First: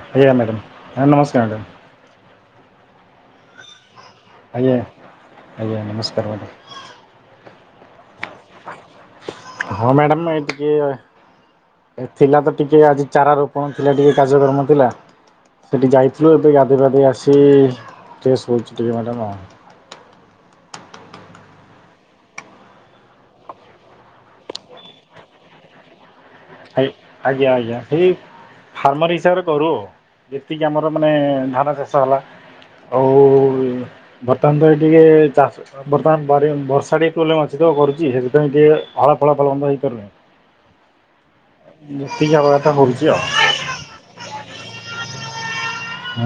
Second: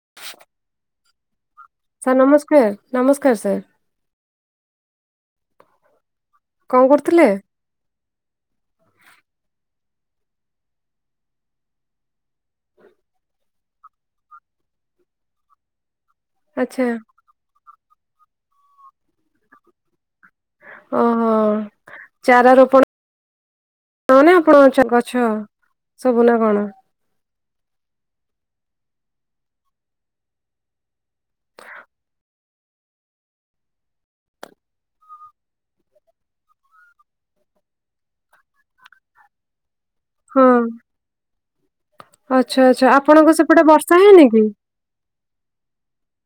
ଆଜ୍ଞା ମ୍ୟାଡ଼ାମ। ଆଜ୍ଞା ନମସ୍କାର ମ୍ୟାଡ଼ାମ। କିଏ, ନମସ୍କାର ସାର୍। ଆଜ୍ଞା, ଆଜ୍ଞା ନମସ୍କାର ଭା କଣ କରୁଥିଲେ? ହଁ ମ୍ୟାଡ଼ାମ ଏଇ ଟିକେ। ଏ ଥିଲା ତ ଟିକେ ଆଜି ଚାରା ରୋପଣ ଥିଲା ଟିକେ କାର୍ଯ୍ୟକ୍ରମ ଥିଲା ସେ ଟିକେ ଯାଇ, ସ୍ଲୁ ଏବେ ଗାଧେଇ ଆଚ୍ଛା ପାଧେଇ ଆସି କି ଡ୍ରେସ୍ [unintelligible] ଟିକେ ମ୍ୟାଡ଼ାମ ଆଉ। ଓହୋ ଚାରା ରୋପଣ। ହ ନା ଆପଣ ଅଞ୍ଚଳ ଗଛ ସବୁ ନା କଣ? ଆଇ- ଆଜ୍ଞା ଆଜ୍ଞା ଠିକ। ଫାର୍ମର ହିସାବରେ କରୁ ଆଉ ଯେତିକି ଆମର ମାନେ ଧାନ ଚାଷ ହେଲା। ଆଉ ବର୍ତ୍ତମାନ ତ ଟିକେ ଚାଷ ବର୍ତ୍ତମାନ ବାରି ବର୍ଷା ଟିକେ ପ୍ରୋବ୍ଲେମ ଅଛି। ତ କରୁଛି। ସେଥିପାଇଁ ଟିକେ ଫଳା ଫଳ ଫଳନ୍ଦ ହେଇପାରୁନାହିଁ। ହଁ। ଯେତିକି ହବା ଆଚ୍ଛା କଥା ଆଚ୍ଛା ହେଉଛି ଆଉ ଆପଣଙ୍କ ସେପଟେ ବର୍ଷା ହେଇନି କି?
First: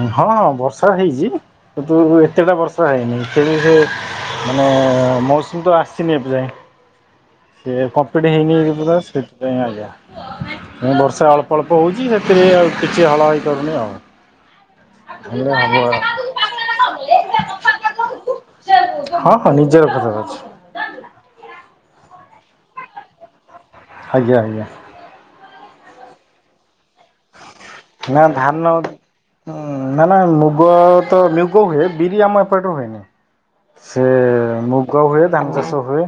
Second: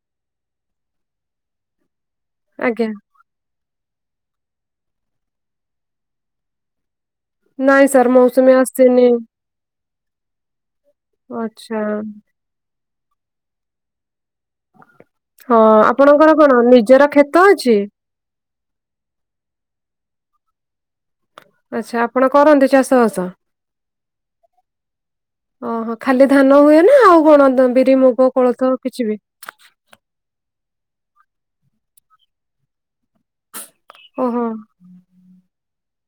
ଅଁ ହଁ ବର୍ଷା ହେଇଛି। କିନ୍ତୁ ଏତେଟା ଆଜ୍ଞା ବର୍ଷା ହେଇନି। ସେ ମାନେ ମୌସୁମୀ ତ ଆସିନି ଏବ ଯାଏ ସେ ନାଇଁ ସାର୍ କମ୍ପିଟ ମୌସୁମୀ ହେଇନି ପୁରା ଆସିନି ସେଥିପାଇଁ ଆଇ ମୁଁ ବର୍ଷେ ଅଳ୍ପ ଆଚ୍ଛା ଅଳ୍ପ ହଉଚି ସେଥିରେ ଆଉ କିଛି ହଳ ହେଇ ପାରୁନି ଆଉ। ହେଲେ ହଁ ହବ ଆଉ। ଆପଣଙ୍କର କଣ ନିଜର କ୍ଷେତ ଅଛି? ହଁ ହଁ ନିଜର କ୍ଷେତ। ଆଛା ଆପଣ କରନ୍ତି ଚାଷବାସ ଆଜ୍ଞା ଆଜ୍ଞା। ଓହୋ ଖାଲି ଧାନ ହୁଏ ନା ଆଉ କଣ ବିରି ନା ମୁଗ ଧାନ କୋଳଥ କିଛି ବି ନା ନା ମୁଗ ତ ମିଗୁ ହୁଏ ବିରି ଆମ ଏପଟେ ହୁଏନି। ସେ ଓହୋ ମୁଗ ହୁଏ ଧାନ ଚାଷ ହୁଏ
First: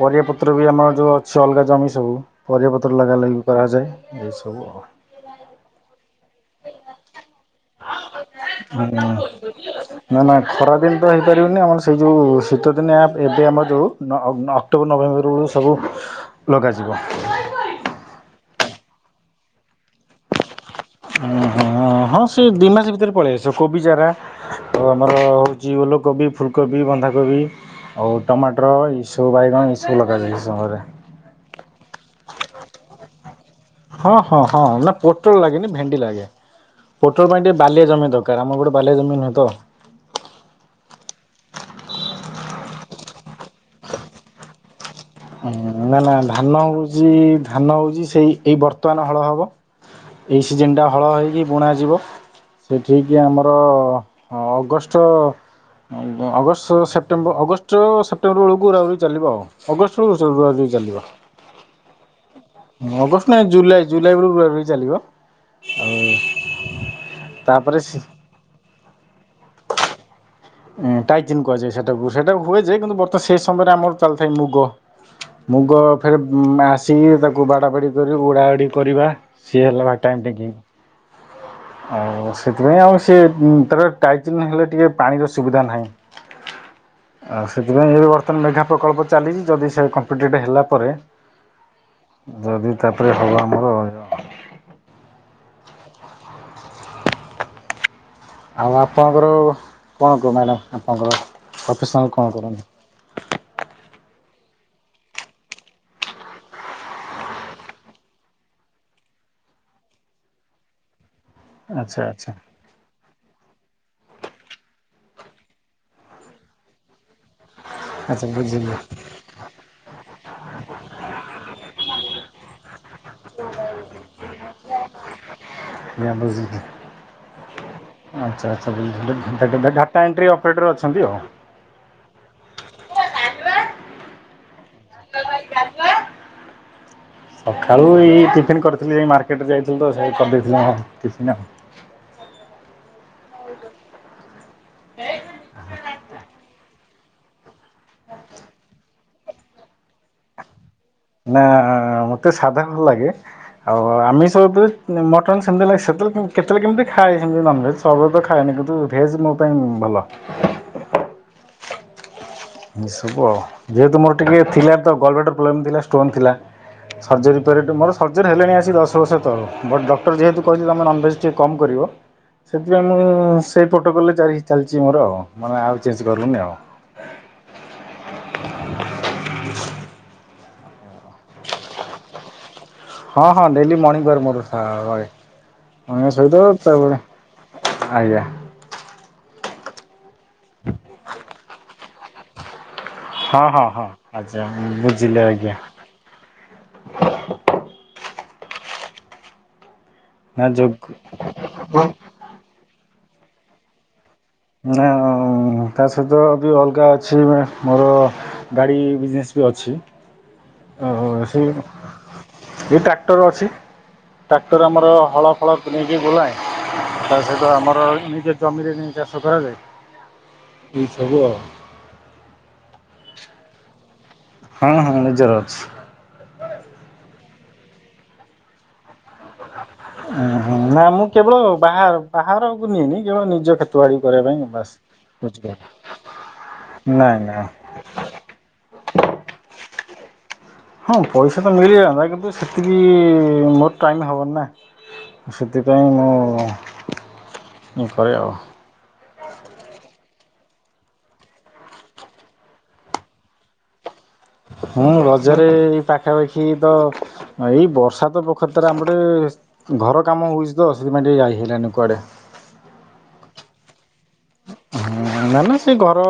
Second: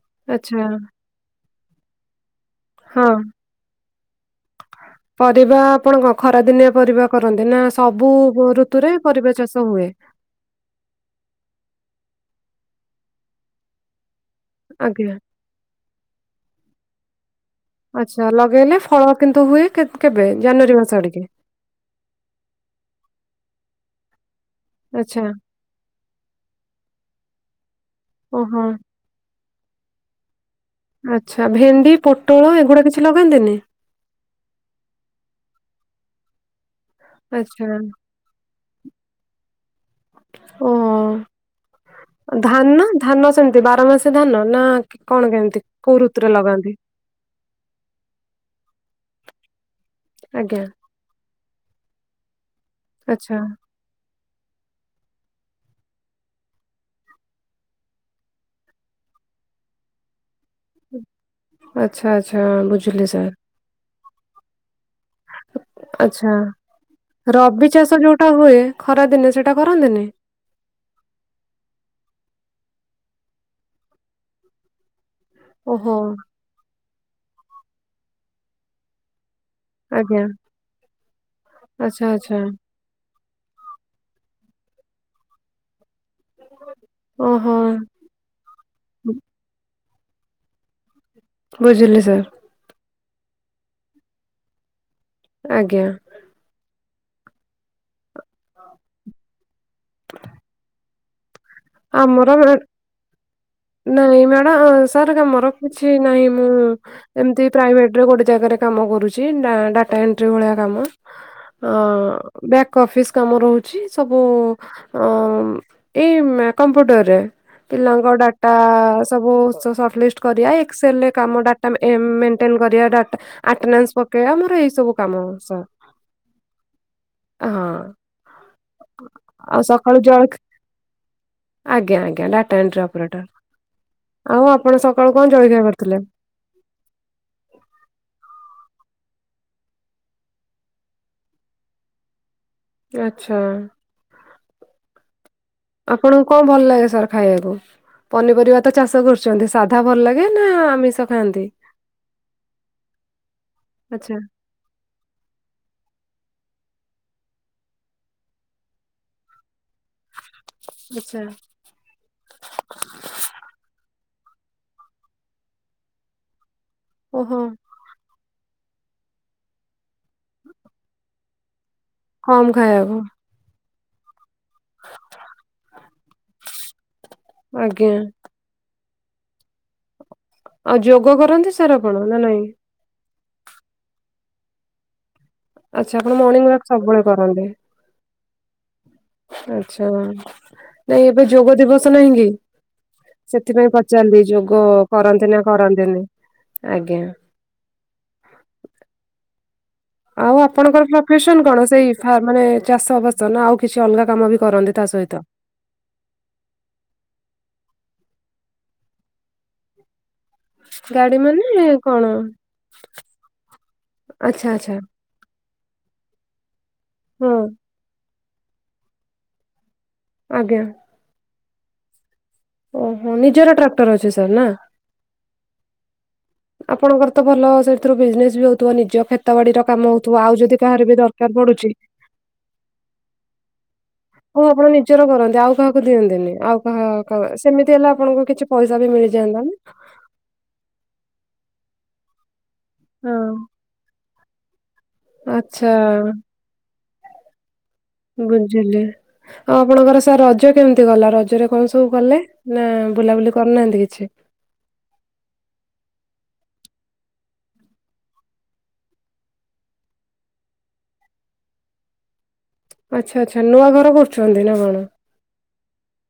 ପରିବା ପତ୍ର ଆଚ୍ଛା ବି ଆମର ଯୋଉ ଅ ଜଉ ଅଲଗା ଜମି ସବୁ ପରିବାପତ୍ର ହଁ ଲଗା ଲାଗି କରାଯାଏ ଏ ସବୁ ଆଉ। ପରିବା ଆପଣ କଣ ଖରା ଦିନିଆ ପରିବା କରନ୍ତି ନା ସବୁ ଋତୁରେ ପରିବା ଚାଷ ହୁଏ ନା ନା ଖରା ଦିନ ତ ହେଇପାରିବନି ଆମର ସେଇ ଯଉଁ ତ ଶୀତଦିନିଆ ଏବେ ଆମର ଯଉଁ ଅ ଅ ଅକ୍ଟୋବର ଆଜ୍ଞା ନଭେମ୍ବର ବୋଳୁ ସବୁ ଲଗାଯିବ। ଆଛା ଲଗେଇଲେ ଫଳ କିନ୍ତୁ ହୁଏ କେତ କେ ଜାନୁଆରୀ ମାସ ଆଡିକି? ଅହଁ ହଁ ସେ ଦି ମାସ ଭିତରେ ପଳେଇ ଆସି କୋବି ଚାରା ଆଉ ଆଚ୍ଛା ଆମର ହଉଚି ଓଲକୋବି ଫୁଲକୋବି ବନ୍ଧାକୋବି ଆଉ ଓହୋ ଟମାଟର ଏସବୁ ବାଇଗଣ ଏସବୁ ଲଗାଯ ଆଛା ଭେଣ୍ଡି ପୋଟଳ ଏଗୁଡ଼ା କିଛି ଲଗାନ୍ତିନି ହଁ ହଁ ହଁ ନା ପୋଟଳ ଲାଗେନି ଭେଣ୍ଡି ଲାଗେ। ପୋଟଳ ପାଇଁ ଟିକେ ଆଚ୍ଛା ବାଲିଆ ଜମି ଦକାର ଆମର ଗୋଟେ ବାଲିଆ ଜମି ନୁହେଁ ତ। ଓହୋ ଧାନ ଧାନ ସେମିତି ବାର ମାସ ଧାନ ନା କି- କଣ ହଁ କେମିତି କୋଉ ନା ନା ଋତୁରେ ଧାନ ଲଗାନ୍ତି? ହଉଛି ଧାନ ହଉଚି ସେଇ ଏଇ ବର୍ତ୍ତମାନ ହଳ ହବ। ଏଇ ଆଜ୍ଞା ସିଜନ ଟା ହଳ ହେଇକି ବୁଣା ଯିବ ସେ ଠିକିି ଆଚ୍ଛା ଆମର ଅ ଅଗଷ୍ଟ ଅଗ ଅଗଷ୍ଟ ସେ ସେପ୍ଟେମ୍ବର ଅଗଷ୍ଟ ସେପ୍ଟେମ୍ବର ବେଳକୁ ହୁରାହୁରି ଚାଲିବ ଆଉ ଅଗ [unintelligible] ଦେଇ ଚାଲିବ। ଆଛା। ଅଗଷ୍ଟ ନାଇ ଜୁଲାଇ ଜୁଲାଇ ବେଳୁ ବେଳେବେଳେ ଚାଲିବ। ଆଉ ଆଛା। ରବି ତାପରେ ଚାଷ ଯୋଉଟା ହୁଏ ଖରା ଦିନେ ସେଟା କରନ୍ତିନି ଉଁ ଟାଇଚେନ କୁହାଯାଏ ସେଟାକୁ ସେଟାକୁ ହୁଏ ଯେ କିନ୍ତୁ ବର୍ତ୍ତମାନ ସେ ସମୟରେ ଆମର ଚାଲିଥାଏ ମୁଗ। ମୁଗ ଓହୋ ଫେର ଆସିଙ୍କି ତାକୁ ବାଡା ବାଡି କରି ଉଡା ଉଡି କରିବା ସିଏ ହେଲା ବା ଟାଇମ ଆଜ୍ଞା ଟା କି ଆଚ୍ଛା ଆଉ ଆଚ୍ଛା ସେଥିପାଇଁ ତି ତାପରେ ଟାଇଚିନ ହେଲେ ଟିକେ ପାଣିର ସୁବିଧା ନାହିଁ। ଆଉ ଓହୋ। ସେଥିପାଇଁ ଏବେ ବର୍ତ୍ତମାନ ମେଘା ପ୍ରକଳ୍ପ ଚାଲିଚି ଯଦି ସେ [unintelligible] ହେଲା ପରେ ବୁଝିଲି ସାର। ଯଦି ତାପରେ ହବ ଆମର [unintelligible] ଆଜ୍ଞା। ଆଉ ଆପଣ ଙ୍କର ଙ୍କ ଙ୍କ ମ୍ୟାଡ଼ାମ୍ ପ୍ରଫେସନାଲ୍ କଣ ଆମର କରନ୍ତି? ନାଇଁ ନାଇ ଆ ଆଁ ସାର୍ କାମର କିଛି ନାହିଁ ମୁଁ ଏମତି ପ୍ରାଇଭେଟରେ ଗୋଟେ ଜାଗାରେ କାମ କରୁଚି। ଆଁ ଡାଟା ଏଣ୍ଟ୍ରି ଭଳିଆ କାମ ଅ ଆଚ୍ଛା ଆଚ୍ଛା ବ୍ୟାକ୍ ଅଫିସ କାମ ରହୁଚି ସବୁ ଅ ଏଇ କମ୍ପ୍ୟୁଟରରେ। ପିଲାଙ୍କ ଆଚ୍ଛା ଡାଟା ବୁଝିଲି ସବୁ ସ ସଲିଷ୍ଟ କରିବା ଏକ୍ସେଲରେ କାମ ଡାଟା ଏମ ଆଟେଣ୍ଟ କରିବା ଡାଟା ଆଟନାସ ପକେଇବା ମୋର ଏଇ ସବୁ କାମ। [unintelligible] ଆଛା ହଁ ଆଛା ଡାଟା ଏଣ୍ଟ୍ରି ଆଉ ସକାଳୁ ଅପରେଟର ଜଳ ଅଛନ୍ତି ଆଉ। ଆଜ୍ଞା ଆଜ୍ଞା ଡାଟା ଏଣ୍ଟ୍ରି ଅପରେଟର। ଆଉ ଆପଣ ସକାଳୁ କଣ ଜଳଖିଆ କରିଥିଲେ? ସକାଳୁ ଏଇ ଟିଫନ୍ କରିଥିଲି ଯେ ମାର୍କେଟରେ ଯାଇଥିଲି ତ ସେଇଠି କରିଦେଇଥିଲି ଟିଫନ ଆଉ। ଆଛା। ଏ କଣ ଭଲ ଲାଗେ ସାର୍ ଖାଇବାକୁ ପନିପରିବା ତ ଚାଷ କରୁଛନ୍ତି ସାଧା ଭଲ ଲାଗେ ନା ଆମ ନା ମତେ ସାଧା ଭଲ ଲାଗେ ଆଉ ଆଚ୍ଛା ଆମିଷ ଉପରେ ମଟନ ସେମତି ଲାଗେ ସେତେବେଳେ କେ କେତବେଳେ କେମତି ଖାଏ ସେମିତି ନନଭେଜ୍ ସର୍ବତ ଖାଏନି କିନ୍ତୁ ଭେଜ ମୋ ପାଇଁଁ ଭଲ ଆଚ୍ଛା ଏ ସବୁ ଆଉ ଯେହତୁ ମୋର ଟିକେ ଥିଲା ତ ଗଲବ୍ଳାଡ଼ର ପ୍ରୋବ୍ଲେମ୍ ଥିଲା ଷ୍ଟୋନ୍ ଥିଲା ଓହୋ ସର୍ଜରୀ ପରେ ମୋର ସର୍ଜରୀ ହେଲାଣି ଦଶବର୍ଷ ତଳୁ ତ ବଟ ଡକ୍ଟର ଯେହେତୁ କହିଥିଲା ତୁମେ ନନ୍ଭେଜ୍ ଟିକେ କମ୍ କରିବ କମ୍ ସେଥିପାଇଁ ଖାଇବାକୁ ମୁଁ ସେ ପ୍ରଟୋକଲ ଜାରି ଚାଲିଛି ମୋର ଆଉ ମାନେ ଆଉ ଚେଞ୍ଜ କରୁନି ଆଉ। ଆଜ୍ଞା ହ ଆଉ ଯୋଗ କରନ୍ତି ସାର୍ ଆପଣ ନା ନାଇଁ? ହଁ ହଁ ଡେଲି ମର୍ଣିଂ ମୋର ରହେ। ଆଚ୍ଛା ନ୍ୟ ଆପଣ ସହିତ ମର୍ଣ୍ଣିଂ ୱାକ୍ ତାପରେ ସବୁବେଳେ କରନ୍ତି ଆଜ୍ଞା। ଆଛା ନାଇଁ ଏବେ ଯୋଗ ଦିବସ ନାହିଁ କି। ହଁ ହଁ ସେଥିପାଇଁ ହଁ ପଚାରିଲି ଆଚ୍ଛା ଯୋଗ ବୁଝିଲି କରନ୍ତି ନା ଆଜ୍ଞା କରନ୍ତିନି। ଆଜ୍ଞା। ଆଉ ନା ଯୋଗ ଆପଣଙ୍କର ପ୍ରଫେସନ କଣ ସେଇମାନେ ଚାଷବାସ ନା ଆଉ କିଛି ଅଲଗା? କାମ ବି କରନ୍ତି ତା ନା ସହିତ? ତା ସହିତ ବି ଅଲଗା ଅଛି? ମୋର ଗାଡ଼ି ବିଜନେସ୍ ବି ଅଛି। ଓ ଗାଡି ସେ ମାନେ କଣ ଏ ଟ୍ରାକ୍ଟର ଅଛି। ଆଚ୍ଛା ଟ୍ରାକ୍ଟର ଆଚ୍ଛା ଆମର ହଳ ଫଳକୁ ନେଇକି ବୁଲାଏ ତା ହଁ ସହିତ ଆମର ନିଜେ ଜମିରେ ନେଇ ଚାଷ କରାଯାଏ। ଆଜ୍ଞା ଏନ୍ଟି ସବୁ ଓହୋ ନିଜର ଟ୍ରାକ୍ଟର ଅଛି? ସାର୍ ନା ହଁ ହଁ ନିଜର ଅଛି। ଆପଣଙ୍କର ତ ଭଲ ସେଥିରୁ ବିଜନେସ ବି ହଉଥିବା ନିଜ ତ ବାଡିର କାମ ହଉଥିବ ଆଉ ଯଦି ନା କାହାର ବି ମୁଁ କେବଳ ଦରକାର ପଡୁଛି। ବାହାର ବାହାରକୁ ନିଏନି କେବଳ ନିଜ କ୍ଷେତ ବାଡ଼ି କରିବା ପାଇଁ କଉ ଆପଣ ବାସ୍ ନିଜର କରନ୍ତି ଆଉ ବୁଝିପାରୁଛି କାହାକୁ ଦିଅନ୍ତିନି ଆଉ ନାଇଁ କାହା ନାଇଁ ସେମିତି ହେଲା ଆପଣଙ୍କୁ କିଛି ପଇସା ବି ମିଳିଯାଆ [unintelligible] ହଁ ପଇସା ତ ମିଳିଯାନ୍ତା କିନ୍ତୁ ସେତିକି ହଁ ମୋର ଟାଇମ ହବନି। ଆଚ୍ଛା ସେଥିପାଇଁ ମୁଁ ଇଏ କରେ ଆଉ ବୁଝିଲେ ଆଉ ଆପଣଙ୍କର ସାର୍ ଅଜ ରଜ କେମିତି ଗଲା ରଜରେ କଣ ସବୁ କଲେ ନା ବୁଲାବୁଲି କରି ନାହାନ୍ତି କିଛି? ହଁ ରଜରେ ପାଖାପାଖି ତ ଏଇ ବର୍ଷା ତ ପ୍ରଖର ଆମରଟିକେ ଘର କାମ ହଉଛି ତ ସେଥିପାଇଁ ଟିକେ ଯାଇ ହେଲାନି କୁଆଡେ। ଆଚ୍ଛା ଆଚ୍ଛା ନୂଆ ଘର କରୁଛନ୍ତି ନା କଣ? ନା ନା ସେ ଘର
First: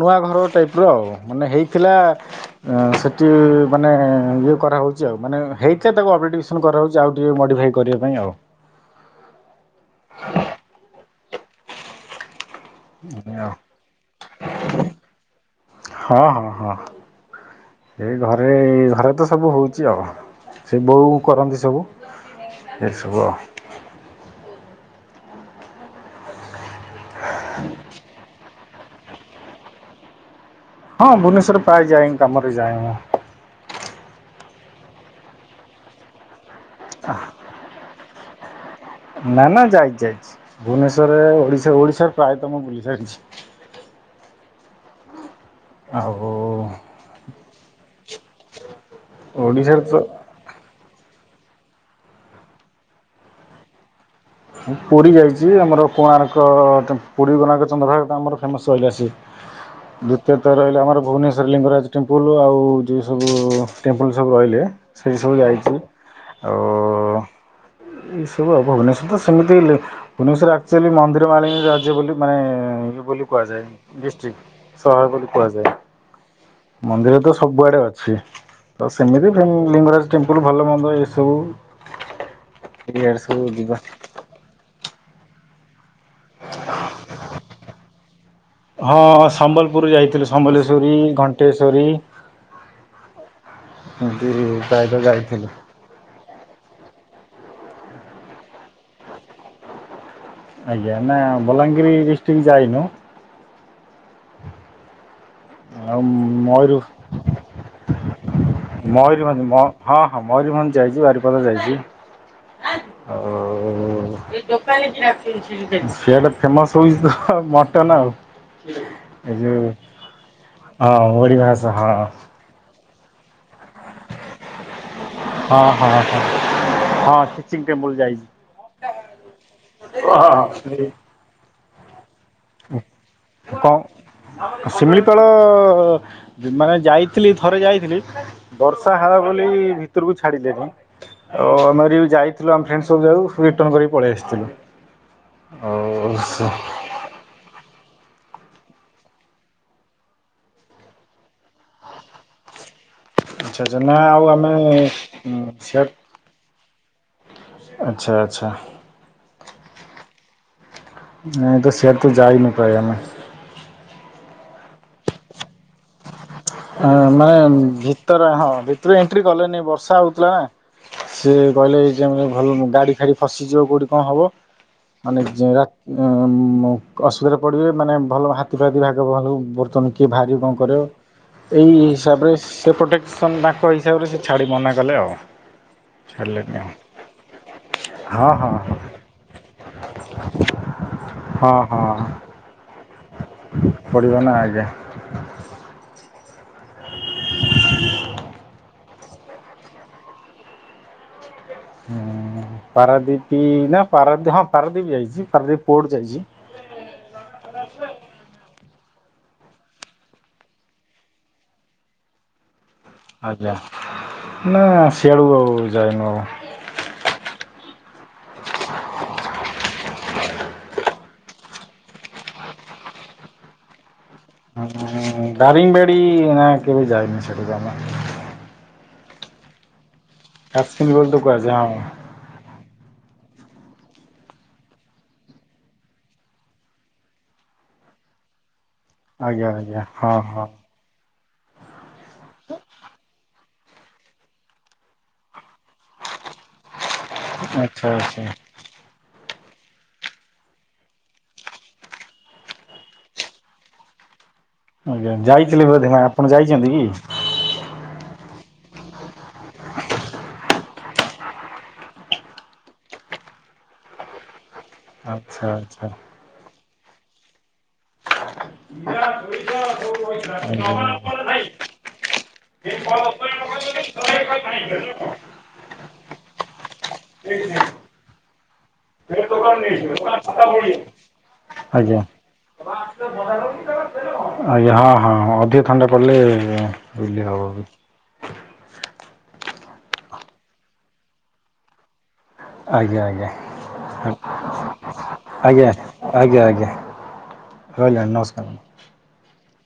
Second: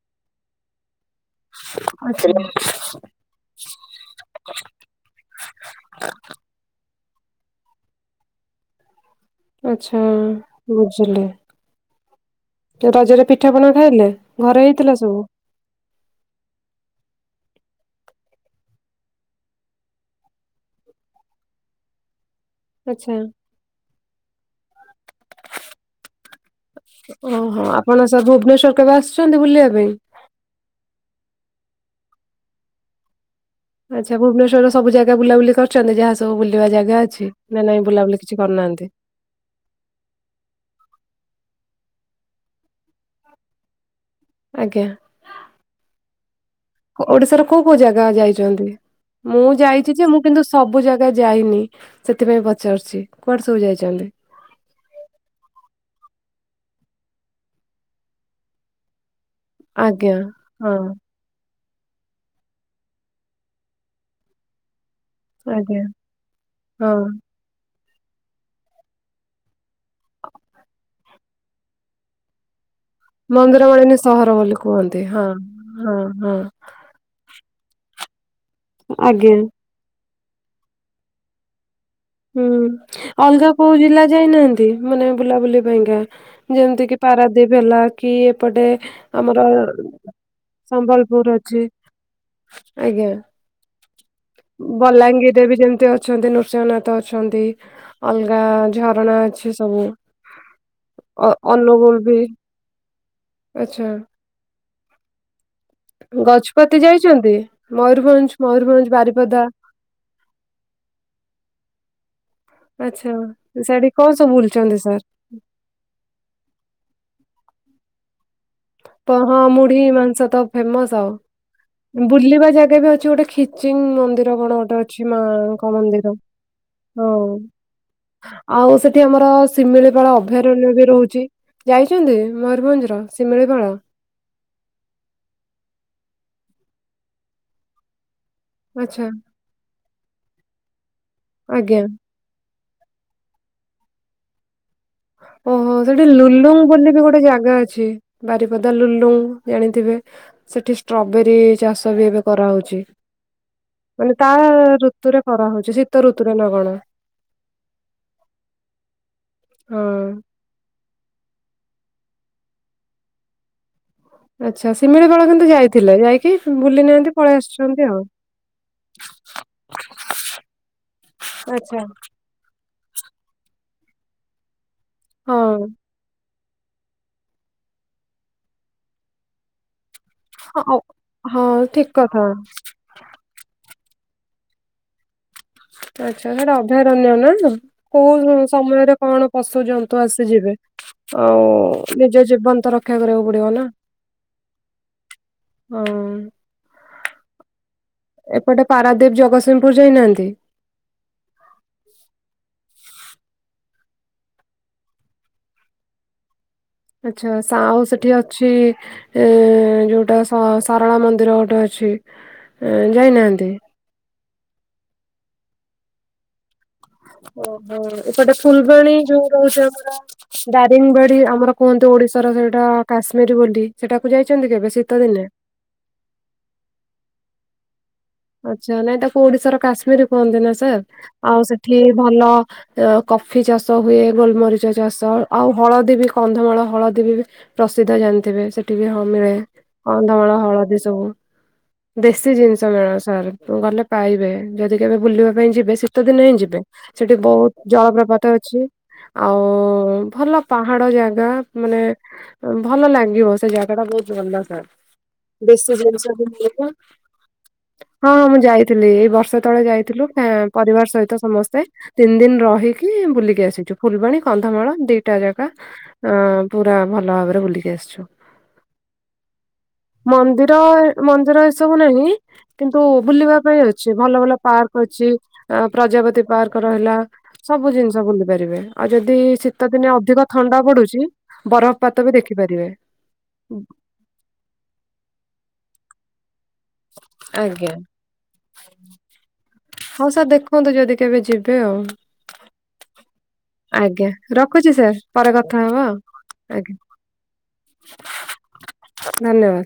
ନୂଆ ଘର ଟାଇପ୍ ର ଆଉ ମାନେ ହେଇଥିଲା ଆଚ୍ଛା ସେଠି ମାନେ ଇଏ କରାହେଉଛି ଆଉ ମାନେ ହେଇଥିଲା ତାକୁ ଆଉ ଟିକେ ମଡିଫାଇ କରିବା ପାଇଁ ଆଉ ଆଛା ବୁଝିଲି। ରଜରେ ପିଠାପଣା ଖାଇଲେ ଘରେ ହେଇଥିଲା ସବୁ। ହଁ ହଁ ହଁ ଏଇ ଘରେ ଘରେ ତ ସବୁ ହଉଛି ଆଉ ସେ ବୋଉ କରନ୍ତି ସବୁ। ଆଚ୍ଛା ଏସବୁ ଓହୋ ଆପଣ ସାର୍ ଭୁବନେଶର କେବେ ଆସୁଛନ୍ତି ବୁଲିବା ପାଇଁ? ହଁ ଭୁବନେଶର ପ୍ରାୟ ଯାଏ କାମରେ ଯାଏ ମୁଁ ଆଚ୍ଛା ଭୁବନେଶ୍ୱରରେ ସବୁ ଜାଗା ବୁଲାବୁଲି କରିଛନ୍ତି? ଯାହା ସବୁ ବୁଲିବା ଜାଗା ଅଛି ନା ନାଇଁ ବୁଲାବୁଲି କିଛି କରିନାହାନ୍ତି ନା ନା ଯାଇଛି ଯାଇଛି ଭୁବନେଶ୍ଵରରେ ଓଡିଶାରେ ପ୍ରାୟ ତ ମୁଁ ବୁଲି ସାରିଛି। ଆଜ୍ଞା। ଆଉ। ଓଡିଶାର କୋଉ କୋଉ ଜାଗା ଯାଇଛନ୍ତି? ମୁଁ ଓଡ଼ିଶାରେ ଯାଇଛି ତ ଯେ ମୁଁ କିନ୍ତୁ ସବୁ ଜାଗା ଯାଇନି ସେଥିପାଇଁ ପଚାରୁଛି। କୁଆଡେ ସବୁ ଯାଇଛନ୍ତି? ପୁରୀ ଯାଇଛି ଆମର କୋଣାର୍କ, ପୁରୀ, କୋଣାର୍କ ଚନ୍ଦ୍ରଭାଗ, ଆମର ଫେମସ ଅଇକା ସିଏ। ଆଜ୍ଞା ଦ୍ଵିତୀୟତ ହଁ ରହିଲେ ଆମର ଭୁବନେଶ୍ଵର ଲିଙ୍ଗରାଜ ଟେମ୍ପୁଲ ଆଉ ଯଉ ସବୁ ଟେମ୍ପଲ ସବୁ ରହିଲେ ସେଇଠି ସବୁ ଯାଇଛି ଆଜ୍ଞା ହଁ। ଆଉ ଏଇ ସବୁ ଆଉ ଭୁବନେଶ୍ୱଵର ତ ସେମିତି ଭୁବନେଶ୍ୱର ଆକ୍ଚୁଆଲି ମନ୍ଦିର ମାଳିନୀ ରାଜ୍ୟ ବୋଲି ମାନେ ବୋଲି କହାଯାଏ। ମନ୍ଦିରମାଳିନୀ ସହର ଡିଷ୍ଟ୍ରିକ ବୋଲି କୁହନ୍ତି ସହର ହଁ ବୋଲି କୁହାଯାଏ ହଁ ହଁ ମନ୍ଦିର ତ ସବୁଆଡେ ଅଛି ତ ସେମିତି ଆଜ୍ଞା। ଲିଙ୍ଗରାଜ ଟେମ୍ପଲ ଭଲ ମନ୍ଦ ଏ ସବୁ ହୁଁ ଅଲଗା କୋଉ ଯିବା। ଜିଲ୍ଲା ଯାଇନାହାନ୍ତି ମାନେ ବୁଲାବୁଲି ପାଇଁକା? ଯେମିତି କିି ପାରାଦୀପ ହେଲା କି ଏପଟେ ହଁ ଆମର ସମ୍ବଲପୁର ଯାଇଥିଲୁ ସମ୍ବଲେଶ୍ୱରୀ ସମ୍ବଲପୁର ଅଛି ଘଣ୍ଟେଶ୍ୱରୀ ଆଜ୍ଞା ଏମିତି ପ୍ରାୟତଃ ବଲାଙ୍ଗୀର ଯାଇଥିଲୁ। ଯେମିତି ଅଛନ୍ତି ନୃସିଂହନାଥ ଅଛନ୍ତି। ଅଛନ୍ତି ଅଲଗା ଝରଣା ଅଛି ସବୁ ଆଜ୍ଞା ନା ଅ ବଲାଙ୍ଗୀର ଅନୁଗୁଳ ବି ଡିଷ୍ଟ୍ରିକ୍ଟ ଯାଇନୁ। ଆଚ୍ଛା। ଆଉ ମୟୂର ଗଜପତି ଯାଇଛନ୍ତି ମୟୁ ମୟୂରୀଭଞ୍ଜ ମ ହଁ ହଁ ମୟୂରଭଞ୍ଜ ଯାଇଛି ବାରିପଦା ଯାଇଛି। ଆଚ୍ଛା। ସେଠି କଣ ସବୁ ବୁଲିଛନ୍ତି ସାର୍? ସେଆଟା ଫେମସ ହୋଉଛି ତ ଟ ନା ଆଉ ଏ ହଁ ଯୋଉ ମୁଢି ମାଂସ ତ ଫେମସ ହଁ ଆଉ। ଓଡିଆ ଭାଷା ହଁ ବୁଲିବା ଜାଗା ବି ଅଛି ଗୋଟେ ଖୀଚ ଚିଂ ମନ୍ଦିର କଣ ଗୋଟେ ଅଛି ହଁ ମାଙ୍କ ହଁ ମନ୍ଦିର ହଁ ହଁ ଖିଚିଙ୍ଗ ଟେମ୍ପଲ ଯାଇଛି। ଆଉ ସେଠି ଆମର ଶିମିଳିପାଳ ଅଭୟାରଣ୍ୟ ବି ରହୁଛି। ଯାଇଛନ୍ତି ମୟୂରଭଞ୍ଜର? ଶିମିଳିପାଳ କଣ ଶିମିଳିପାଳ? ମାନେ ଯାଇଥିଲି ଥରେ ଯାଇଥିଲି ବର୍ଷା ଆଚ୍ଛା ହେଲା ବୋଲି ଭିତରକୁ ଛାଡିଲେନି ଆଉ ଆଜ୍ଞା ଆମେ ଯାଇ ଆମେ ଫ୍ରେଣ୍ଡ ସବୁ ଯାଉ ରିଟର୍ଣ କରିକି ପଳେଇ ଆସିଥିଲୁ। ଓହୋ ଆଉ ସେଠି ଆଚ୍ଛା ଲୁଲୁଙ୍ଗ ବୋଲି ବି ଗୋଟେ ଜାଗା ଅଛି। ଅଛି ବାରିପଦା ଲୁଲୁଙ୍ଗ ଜାଣିଥିବେ ସେଠି ଷ୍ଟ୍ରବେରୀ ଚାଷ ବି ଏବେ କରାହେଉଛି। ଆଚ୍ଛା ନା ମାନେ ଆଉ ତା ଆମେ ଋତୁରେ କରାହଉଛି ସିଆଡ଼େ ଶୀତ ଋତୁରେ ନା କଣ? ଆଚ୍ଛା ଆଚ୍ଛା। ହଁ। ମୁ ତ ସିଆଡେ ତ ଯାଇନୁ ପ୍ରାୟ ଆମେ। ଆଚ୍ଛା ଶିମିଳିପାଳ କିନ୍ତୁ ଯାଇ ମାନେ ଆଉ ଭିତରେ ହଁ ଭିତରେ ଏଣ୍ଟ୍ରି କଲେନି ବର୍ଷା ହଉଥିଲା ନା ସିଏ କହିଲେ ଆଚ୍ଛା ଏଇ ଟାଇମ୍ ରେ ଭଲ ନୁହଁ ଗାଡି ଖାଡି ଫସିଯିବ କୋଉଠି କଣ ହବ? ମାନେ ଯେ ରା ହଁ ଆମ୍ ମୁଁ ଅସୁବିଧାରେ ପଡ଼ିବେ ମାନେ ଭଲ ହାତୀଫାତି ଭାଗ ଭାଲୁ ବର୍ତ୍ତମାନ କିଏ ଭାରିବ ହଁ କରିବ ହଁ ଏଇ ଠିକ କଥା ହିସାବରେ ସେ ପ୍ରୋଟେକ୍ସନ ତାଙ୍କ ହିସାବରେ ସେ ଛାଡି ମନା କଲେ ଆଉ। ଆଚ୍ଛା ସେଇଟା ଛାଡ଼ିଲେନି ଆଉ ଅଭୟାରଣ୍ୟ ନା ହଁ କୋଉ ହଁ ସମୟରେ କଣ ପଶୁ ଜନ୍ତୁ ଆସିଯିବେ। ଆଉ ହଁ ହଁ ନିଜ ଜୀବନ୍ତର ଦେଖା କରିବାକୁ ପଡିବ ନା ପଡ଼ିବ ନା ଆଜ୍ଞା। ହଁ ହ ଏପଟେ ପାରାଦୀପ ଜଗତସିଂହପୁର ଯାଇନାହାନ୍ତି? ହଁ ପାରାଦୀପୀ ନା ପାରା ହଁ ପାରାଦୀପ ଯାଇଚି ପାରାଦୀପ ପୋର୍ଟ ଯାଇଚି। ଆଚ୍ଛା ସାଉଁ ସେଠି ଅଛି। ଏ ଯୋଉଟା ସା-ସାରଳା ମନ୍ଦିର ଗୋଟେ ଅଛି। ଯାଇନାହାନ୍ତି? ଆଜ୍ଞା ନା ଶିଆକୁ ଆଉ ଯାଇନୁ ଆଉ। ଓହୋ ଏପଟେ ଫୁଲବାଣୀ ଯୋଉ ରହୁଚି ଆମର ଦାରିଙ୍ଗବାଡି ଆମର କୁହନ୍ତି ଓଡିଶାର ସେଇଟା କାଶ୍ମୀର ବୋଲି ସେଟା ଦାରିଙ୍ଗ ବାଡି ନା କେବେ ଯାଇନି ସେଠିକୁ ଆମେ। ଆଚ୍ଛା ନାଇଁ ତାକୁ ଓଡିଶାର କାଶ୍ମୀର କୁହନ୍ତି ନା ସାର୍ କାଶ୍ମୀର ବୋଲି ତ ଆଉ କୁହାଯାଏ ହଁ ସେଠି ଭଲ କଫି ଚାଷ ହୁଏ ଗୋଲମରିଚ ଚାଷ ଆଉ ହଳଦୀ ବି କନ୍ଧମାଳ ହଳଦୀ ବି ପ୍ରସିଦ୍ଧ ଜା ଣିଥିବେ ସେଠି ବି ହଁ ମିଳେ ଆଜ୍ଞା ଆଜ୍ଞା ହଁ କନ୍ଧମାଳ ହଁ ହଳଦୀ ସବୁ ଦେଶୀ ଜିନିଷ ମେଳ ସାର୍ ଗଲେ ପାଇବେ ଯଦି କେବେ ବୁଲିବା ପାଇଁ ଜିବେ ଶୀତ ଦିନ ହିଁ ଯିବେ ସେଠି ବୋହୁତ ଆଚ୍ଛା ଆଚ୍ଛା। ଜଳପ୍ରପାତ ଅଛି ଆଉ ଭଲ ପାହାଡ ଜାଗା ମାନେ ଭଲ ଲାଗିବ ସେ ଜାଗା ଟା ବୋହୁତ ଭଲ। ହଁ ଆଜ୍ଞା ଯାଇଥିଲେ ବେଶୀ ବୋଧେ ନା ଜିନିଷ ଆପଣ ବି ଯାଇଛନ୍ତି ମିଳିବ। କି ହଁ ମୁଁ ଯାଇଥିଲି ଏଇ ବର୍ଷେ ତଳେ ଯାଇଥିଲୁ। ପରିବାର ସହିତ ସମସ୍ତେ ତିନି ଦିନ ରହିକି ବୁଲିକି ଆସିଚୁ ଫୁଲବାଣୀ କନ୍ଧ ମାଳ ଦିଟା ଆଚ୍ଛା ଜାଗା ଆଚ୍ଛା। ଅ ପୁରା ଭଲ ଭାବରେ ବୁଲିକି ଆସିଚୁ। ମନ୍ଦିର ମନ୍ଦିର ଏସବୁ ନାହିଁ। କିନ୍ତୁ ବୁଲିବା ପାଇଁ ଅଛି ଭଲ ଭଲ ପାର୍କ ଅଛି ପ୍ରଜାପତି ପାର୍କ ରହିଲା ସବୁ ଜିନିଷ ବୁଲି ପାରିବେ। ଆଉ ଯଦି ଶୀତ ଦିନେ ଅଧିକ ଥଣ୍ଡା ପଡୁଚି ଆଜ୍ଞା। ବରଫପାତ ବି ଦେଖିପାରିବେ। ଆଜ୍ଞା ହଁ ହଁ ଅଧିକ ଥଣ୍ଡା ପଡ଼ିଲେ ଇଏ ହବ। ହଁ ସାର୍ ଦେଖନ୍ତୁ ଯଦି କେବେ ଯିବେ ଆଉ। ଆଜ୍ଞା, ଆଜ୍ଞା। ଆଜ୍ଞା ରଖୁଚି ସାର୍ ପରେ କଥା ହବ ଆଉ ଆଜ୍ଞା। ରହିଲେଣି ନମସ୍କାର। ଧନ୍ୟବାଦ।